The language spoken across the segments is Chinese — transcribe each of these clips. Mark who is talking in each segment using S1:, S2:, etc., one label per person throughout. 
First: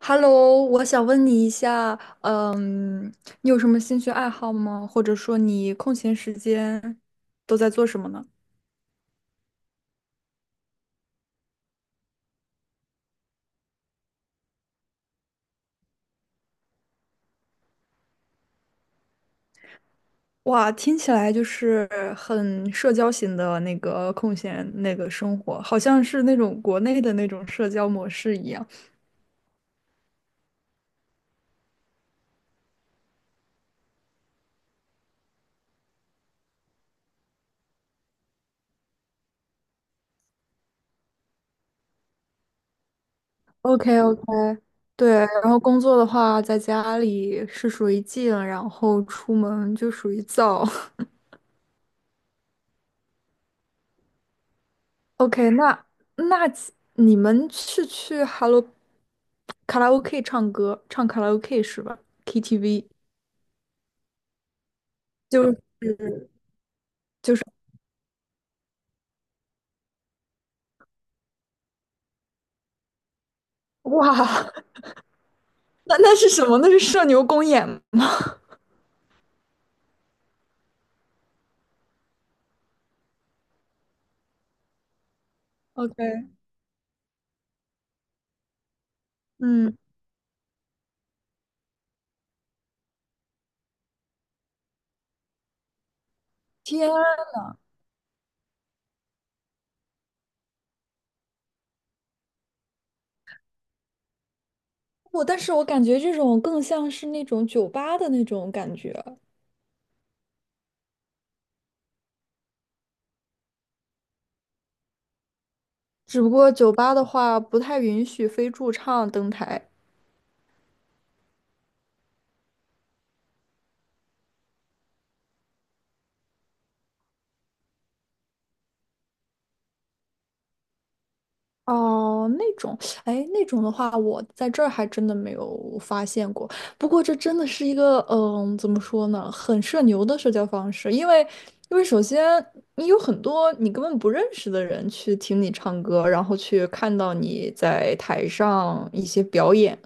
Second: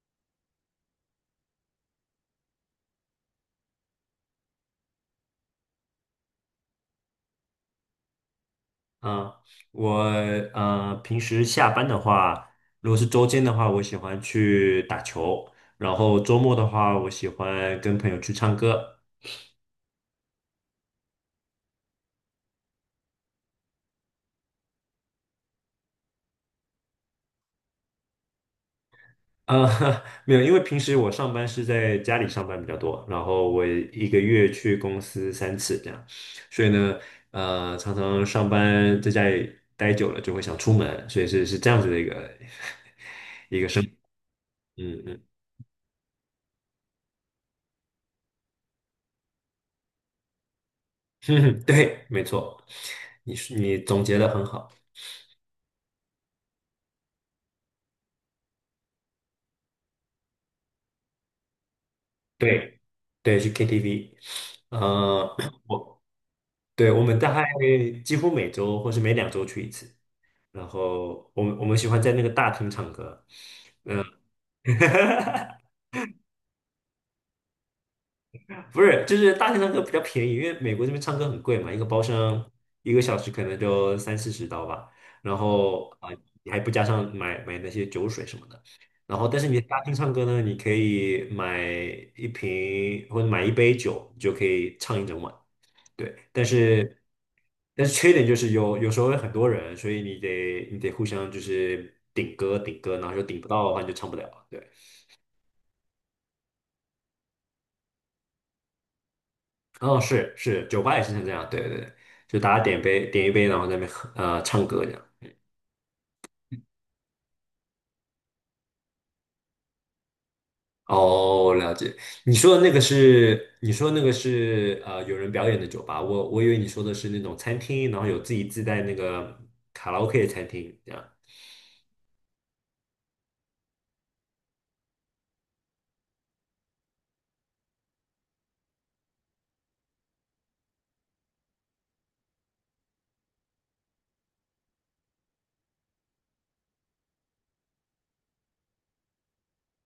S1: Hello,我想问你一下，你有什么兴趣爱好吗？或者说你空闲时间都在做什么呢？
S2: 嗯，我平时下班的话，如果是周间的话，我喜欢去打球，然后周末的话，我喜欢跟朋友去唱歌。
S1: 哇，听起来就是很社交型的空闲生活，好像是那种国内的那种社交模式一样。
S2: 呃，没有，因为平时我上班是在家里上班比较多，然后我一个月去公司3次这样，所以呢，常常上班在家里待久了就会想出门，所以是这样子的一个。
S1: o k o k 对，
S2: 嗯
S1: 然后工作的话，在家里是属于静，然后出门就属于躁。
S2: 嗯，对，没错，你总结的很好。
S1: OK,那你们是去 Hello 卡拉 OK 唱歌，唱卡拉 OK 是吧
S2: 对，
S1: ？KTV
S2: 对，去 KTV，呃，
S1: 就 是，
S2: 我对，我们大概几乎每周或是每两周去一次，然后我们喜欢在那个大厅唱歌。嗯，
S1: 哇，那是什么？那是社牛公演吗？
S2: 不是，就是大厅唱歌比较便宜，因为美国这边唱歌很贵嘛，一个包厢一个小时可能就30-40刀吧。然后啊、
S1: OK。
S2: 你还不加上买那些酒水什么的，然后但是你
S1: 嗯。
S2: 大厅唱歌呢，你可以买一瓶或者买一杯酒，你就可以唱一整晚。对，
S1: 天啊。
S2: 但是缺点就是有时候有很多人，所以你得互相就是顶歌顶歌，然后就顶不到的话你就唱不了。对，
S1: 我但是我感觉这种更像是那种酒吧的那种感觉。
S2: 哦，是是，酒吧也是像这样，对对对，就大家点一杯，然后在那边喝唱歌这样。
S1: 只不过酒吧的话不太允许非驻唱登台。
S2: 哦，了解。你说的那个是有人表演的酒吧，我以为你说的是那种餐厅，然后有自己自带那个卡拉 OK 的餐厅这样。
S1: 哦，那种，哎，那种的话，我在这儿还真的没有发现过。不过这真的是一个，怎么说呢，很社牛的社交方式，因为，因为首先你有很多你根本不认识的人去听你唱歌，然后去看到你在台上一些表演。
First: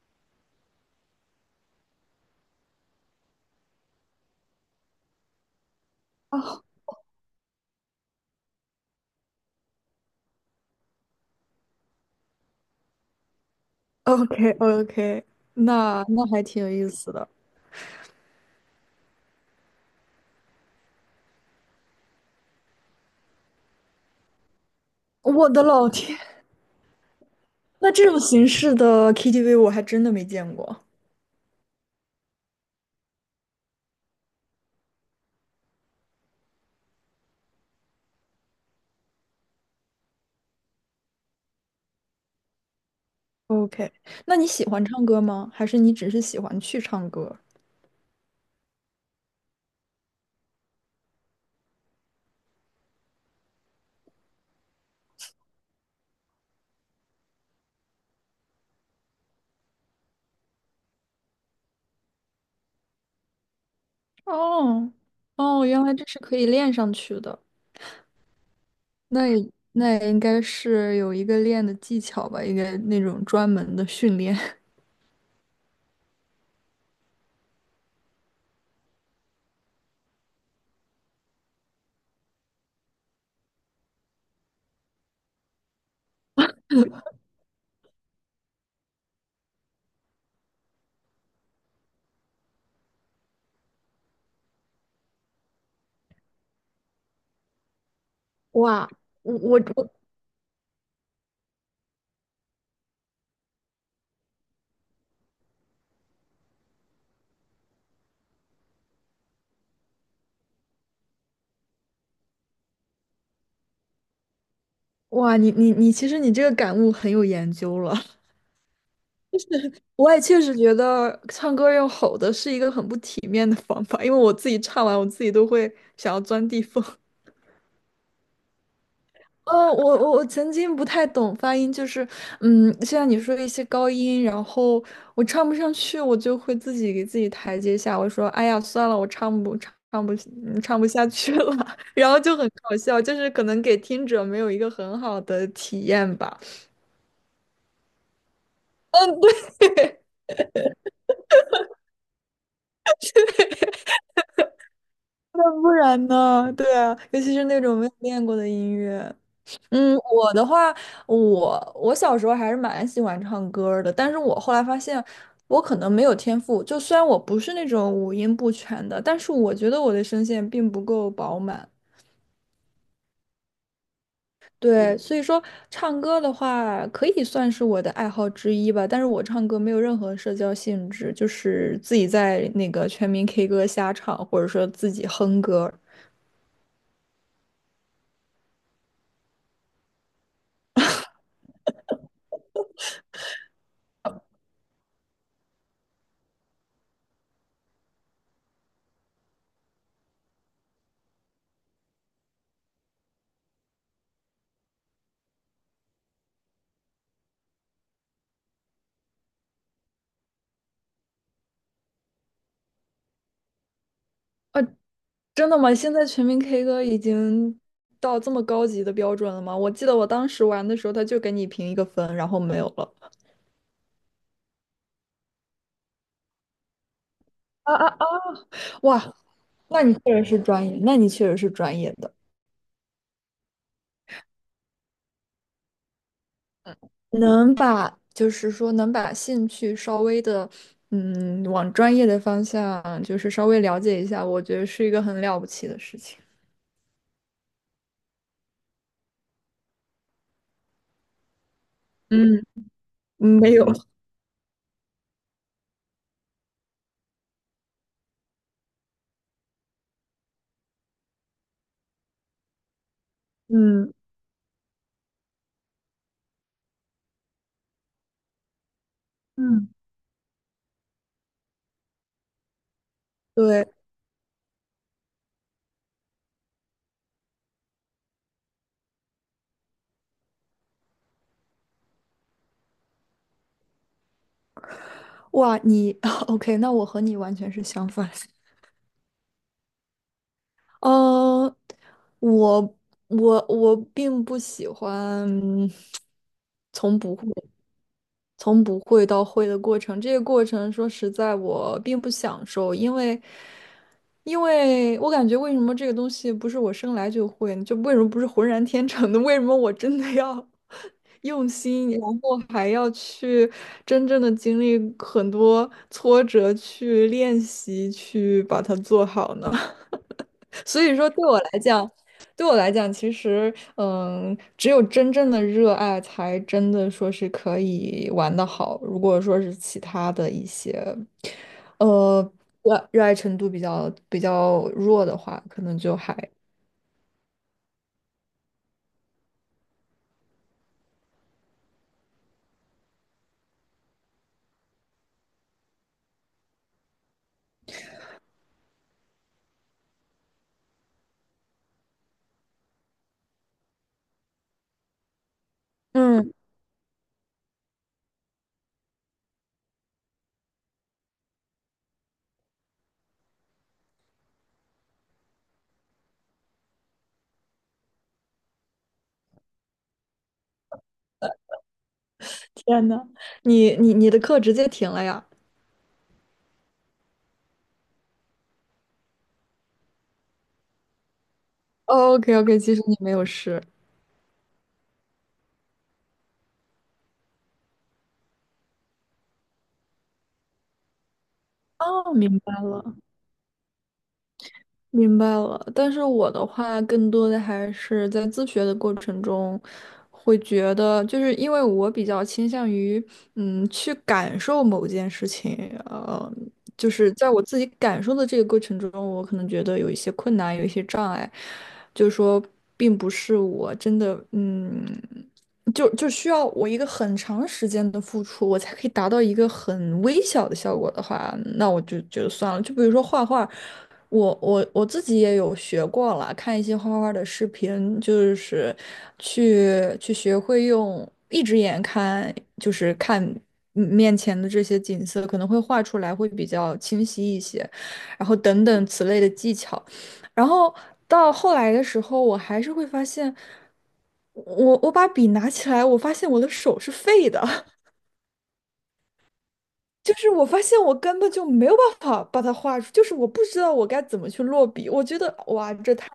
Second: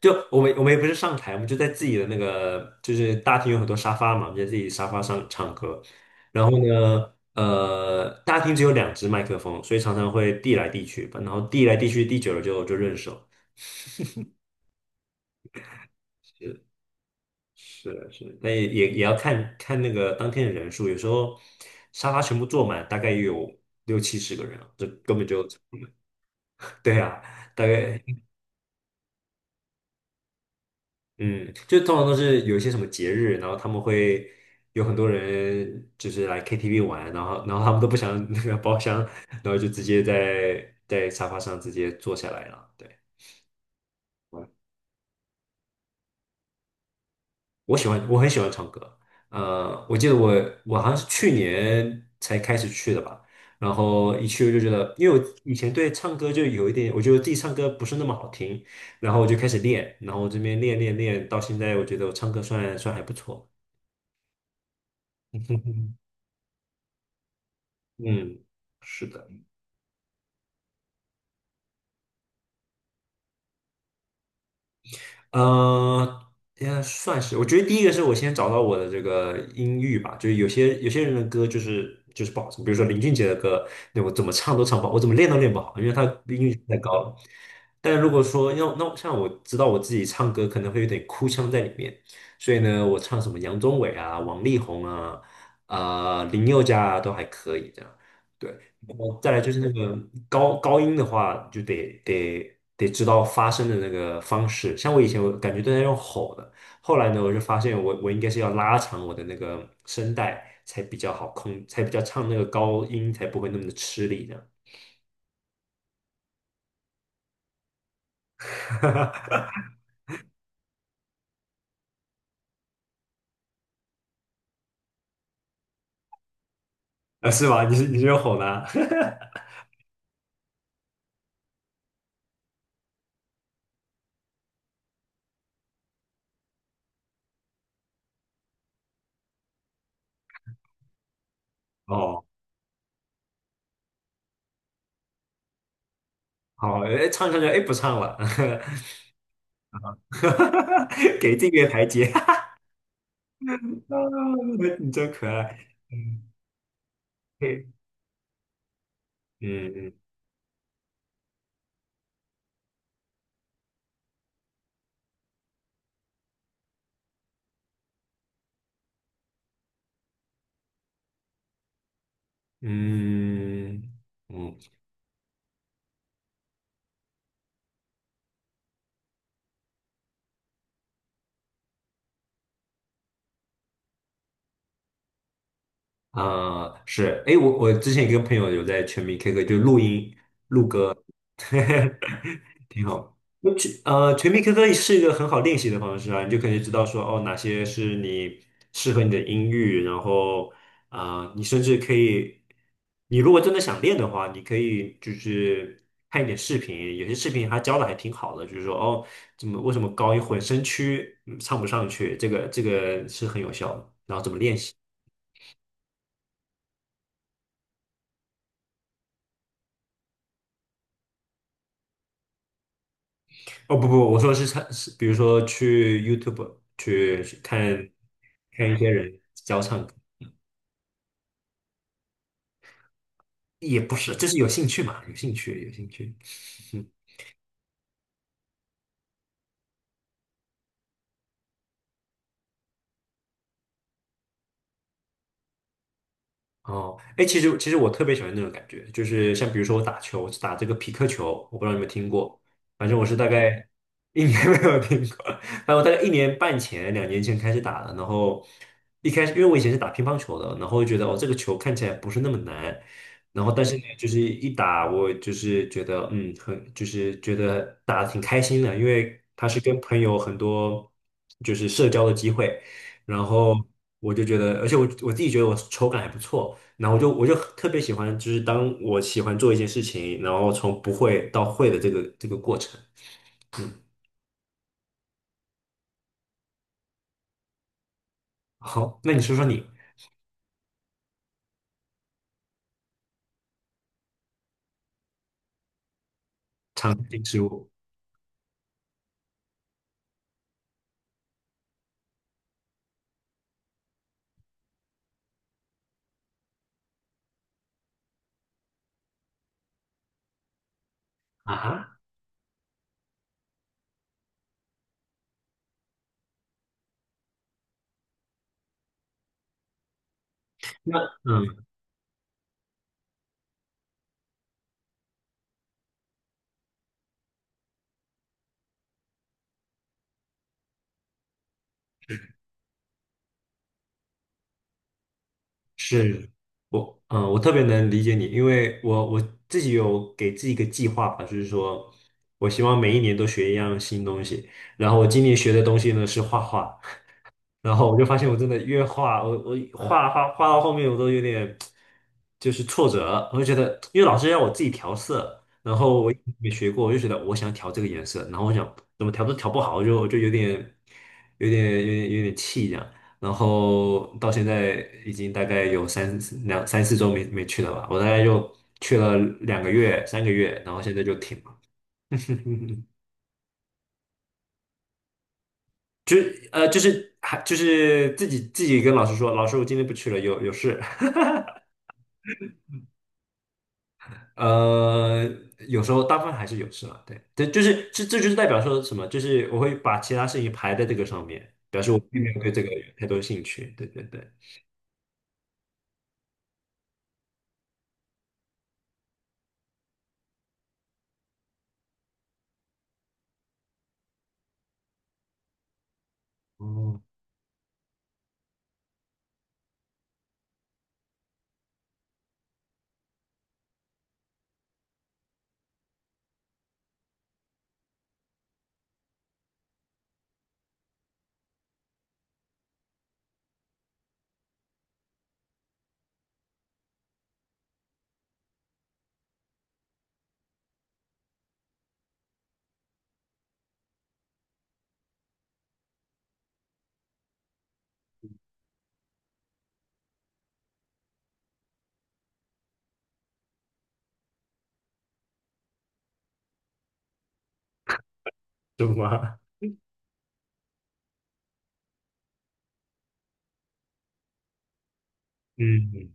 S2: 就我们也不是上台，我们就在自己的那个就是大厅有很多沙发嘛，我们就在自己沙发上唱歌。然后呢，大厅只有2只麦克风，所以常常会递来递去吧。然后递来递去，递久了就认手。
S1: o k o k 那那还挺有意思的。
S2: 是的是的，但也要看看那个当天的人数，有时候沙发全部坐满，大概也有60-70个人啊这根本就
S1: 我的老天，
S2: 对啊，大
S1: 那
S2: 概
S1: 这种形式的 KTV 我还真的没见过。
S2: 嗯，就通常都是有一些什么节日，然后他们会有很多人就是来 KTV 玩，然后他们都不想那个包厢，然后就直接在沙发上直接坐下来了。对，
S1: OK,那你喜欢唱歌吗？还是你只是喜欢去唱歌？
S2: 我喜欢，我很喜欢唱歌。我记得我好像是去年才开始去的吧，然后一去我就觉得，因为我以前对唱歌就有一点，我觉得自己唱歌不是那么好听，然后我就开始练，然后我这边练练练，到现在我觉得我唱歌算还不错。
S1: 哦。哦，原来这是可以练上去的。
S2: 嗯，是
S1: 那
S2: 的。
S1: 也那也应该是有一个练的技巧吧，应该那种专门的训练。
S2: 呃，应该算是。我觉得第一个是我先找到我的这个音域吧，就是有些人的歌就是不好听，比如说林俊杰的歌，那我怎么唱都唱不好，我怎么练都练不好，因为他音域太高了。但如果说要那像我知道我自己唱歌可能会有点哭腔在里面，所以呢，我唱什么杨宗纬啊、王力宏啊、林宥嘉啊都还可以这样。对，
S1: 哇，
S2: 然后再
S1: 我
S2: 来就是
S1: 我
S2: 那个高音的话，就得知道发声的那个方式。像我以前我感觉都在用吼的，后来呢，我就发现我应该是要拉长我的那个声带才比较好控，才比较唱那个高音才不会那么的吃力这样。
S1: 我，哇，你，其实你这个感悟很有研究了。我也确实觉得唱歌用吼的是一个很不体面的方法，因为我自己唱完，我自己都会想要钻地缝。
S2: 啊是吗？你是用吼的啊？
S1: 哦，我曾经不太懂发音，就是，嗯，像你说的一些高音，然后我唱不上去，我就会自己给自己台阶下，我说，哎呀，算了，我唱不唱唱不嗯唱不下去了，然后
S2: 哦，
S1: 就很搞笑，就是可能给听者没有一个很好的体验吧。
S2: 好，哎，唱唱唱，哎，不唱了，
S1: 嗯，对。
S2: 给这个台阶，啊你真可
S1: 那
S2: 爱。
S1: 不然
S2: 嗯，
S1: 呢？对啊，尤其是那
S2: 嘿，
S1: 种没有练过的音乐。
S2: 嗯
S1: 嗯，我的话，我小时候还是蛮喜欢唱歌儿的，但是我后来发现我可能没有天赋，就虽然我不是那种五音不全的，但是我觉得我的声线并不够饱满。
S2: 嗯嗯嗯，
S1: 对，所以说唱歌的话可以算是我的爱好之一吧，但是我唱歌没有任何社交性质，就是自己在那个全民 K 歌瞎唱，或者说自己哼歌。
S2: 啊，是，哎，我之前一个朋友有在全民 K 歌就录音，挺好。全民 K 歌是一个很好练习的方式啊，你就可以知道说哦，哪些是适合你的音域，然后你甚至可以，你如果真的想练的话，你可以就是看一点视频，有些视频他教的还挺好的，就是说哦，怎么为什么高音混声区唱不上去，这个是很有效的，然后怎么练习。
S1: 真的吗？现在全民 K 歌已经到这么高级的标准了吗？我记得我当时玩的时候，他就给你评一个分，然后没有了。
S2: 哦，不不，我说是唱，是比如说去 YouTube 去看
S1: 啊啊啊！
S2: 看一些
S1: 哇，
S2: 人教
S1: 那
S2: 唱歌。
S1: 你确实是专业，那你确实是专业的，
S2: 也不是，就是有兴趣嘛，有兴趣，有兴趣。
S1: 能把能把兴趣稍微的，嗯，往专业的方向就是稍微了解一下，我觉得是一个很了不起的事情。
S2: 哦，哎，其实我特别喜欢那种感觉，就是像比如说我打球打这个匹克球，我不知道你有没有听过，
S1: 嗯。
S2: 反正我是大
S1: 嗯，没有。
S2: 概一年 没有听过，反正我大概1年半前、2年前开始打的，然后一开始因为我以前是打乒乓球的，然后觉得哦这个球看起来不是那么难，然后但是呢
S1: 嗯
S2: 就是一打我就是觉得很就是觉得打的挺开心的，因为它是
S1: 嗯。
S2: 跟朋友很多就是社交的机会，然后。
S1: 对。
S2: 我就觉得，而且我自己觉得我手感还不错，然后我就特别喜欢，就是当我喜欢做一件事情，然后从不会到会的这个过程。
S1: 哇，你。 OK,那我和你完全是相反。
S2: 好，那你说说你
S1: 呃，我我并不喜欢
S2: 常
S1: 从不
S2: 见
S1: 会
S2: 植物
S1: 从不会到会的过程。这个过程说实在，我并不享受，因为因为我感觉为什么这个东西不是我生来就会呢，就为什么不是浑然天成的？为什么我真的要 用
S2: 啊
S1: 心，
S2: 哈
S1: 然后还要去真正的经历很多挫折去练习，去把它做好呢？所以
S2: 那
S1: 说，对我来
S2: 嗯，
S1: 讲，对我来讲，其实，嗯，只有真正的热爱，才真的说是可以玩得好。如果说是其他的一些，呃，热爱程度比较弱的话，可能就还，
S2: 是我特别能理解你，因为我自己有给自己一个计划吧，就是说我希望每一年都学一样新东西。然后我今年学的东西呢是画画，然后我就发现我真的越画，我画画画到后面我都有点就是挫折，我就觉得，因为老师让我自己调色，然后我也
S1: 嗯。
S2: 没学过，我就觉得我想调这个颜色，然后我想怎么调都调不好，我就有点气这样，然后到现在已经大概有两三四周没去了吧，我大概就去了两个月三个月，然后现在就停了。
S1: 天呐，你的课直接停了呀
S2: 就就是还自己跟老师说，老师我今天不去了，有事。
S1: ？OK OK,其实你没有事。
S2: 呃，有时候大部分还是有事了，对，这就是这就是代表说什么，就是我会把其他事情排在这个上面，
S1: 哦，
S2: 因为
S1: 明
S2: 我对
S1: 白
S2: 这个有
S1: 了。
S2: 太多兴趣，对对对。
S1: 明白了，但是我的话更多的还是在自学的过程中，会觉得就是因为我比较倾向于嗯去感受某件事情，呃，就
S2: 哦，
S1: 是在我自己感受的这个过程中，我可能觉得有一些困难，有一些障碍，就是说并不是我真的嗯，就需要我一个很长时间的付出，我才可以达到一个很微小的效果的话，那我就觉得算了。就比如说画画。我自己也有学过了，看一些画画的视频，就是去学会用一只眼看，就是看嗯面前的这些景色，可能会画出来会比较清晰一些，然后等等此类的技巧。然后到后来的时候，我还是会发现，我把笔拿起来，我发现我的手是废的。
S2: 是吗？
S1: 就是我发现我根本就没有办法把它画出，就是我不知道我该怎么去落笔。我觉得 哇，这太。
S2: 嗯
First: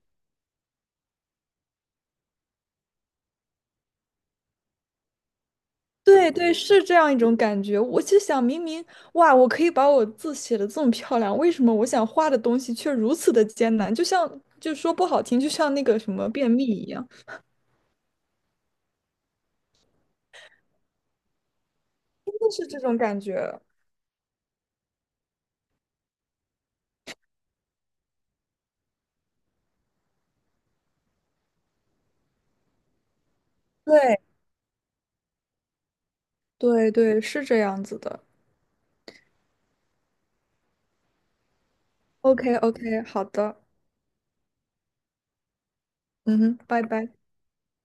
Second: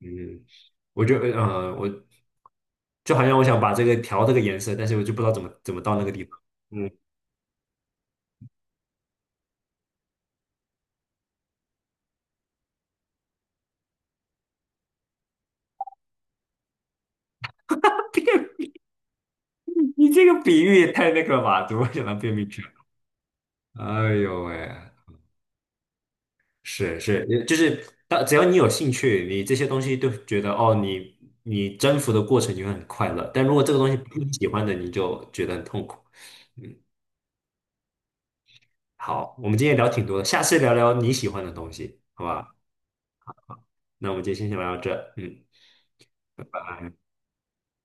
S2: 嗯，我就好像我想把这个调这个颜色，但是我就不知道怎么到那个地
S1: 对
S2: 方。
S1: 对，是
S2: 嗯，
S1: 这样一种感觉。我就想，明明哇，我可以把我字写的这么漂亮，为什么我想画的东西却如此的艰难？就像，就说不好听，就像那个什么便秘一样，
S2: 你这个比喻也太那个了吧？怎么会想到便
S1: 真
S2: 秘
S1: 的
S2: 去
S1: 是
S2: 了？
S1: 这种感觉。
S2: 哎呦喂，是是，就是只要你有兴趣，你这些东西都觉得哦，你征服的过程你会很快乐。但如果这个东西不是你
S1: 对
S2: 喜欢的，你就觉得很痛苦。
S1: 对对，是这样子的。
S2: 好，我们今天聊挺多的，下次聊聊你喜欢的东西，好吧？
S1: OK OK,好的。
S2: 那我们今天先聊到这，嗯。
S1: 嗯
S2: 拜
S1: 哼，拜
S2: 拜。
S1: 拜。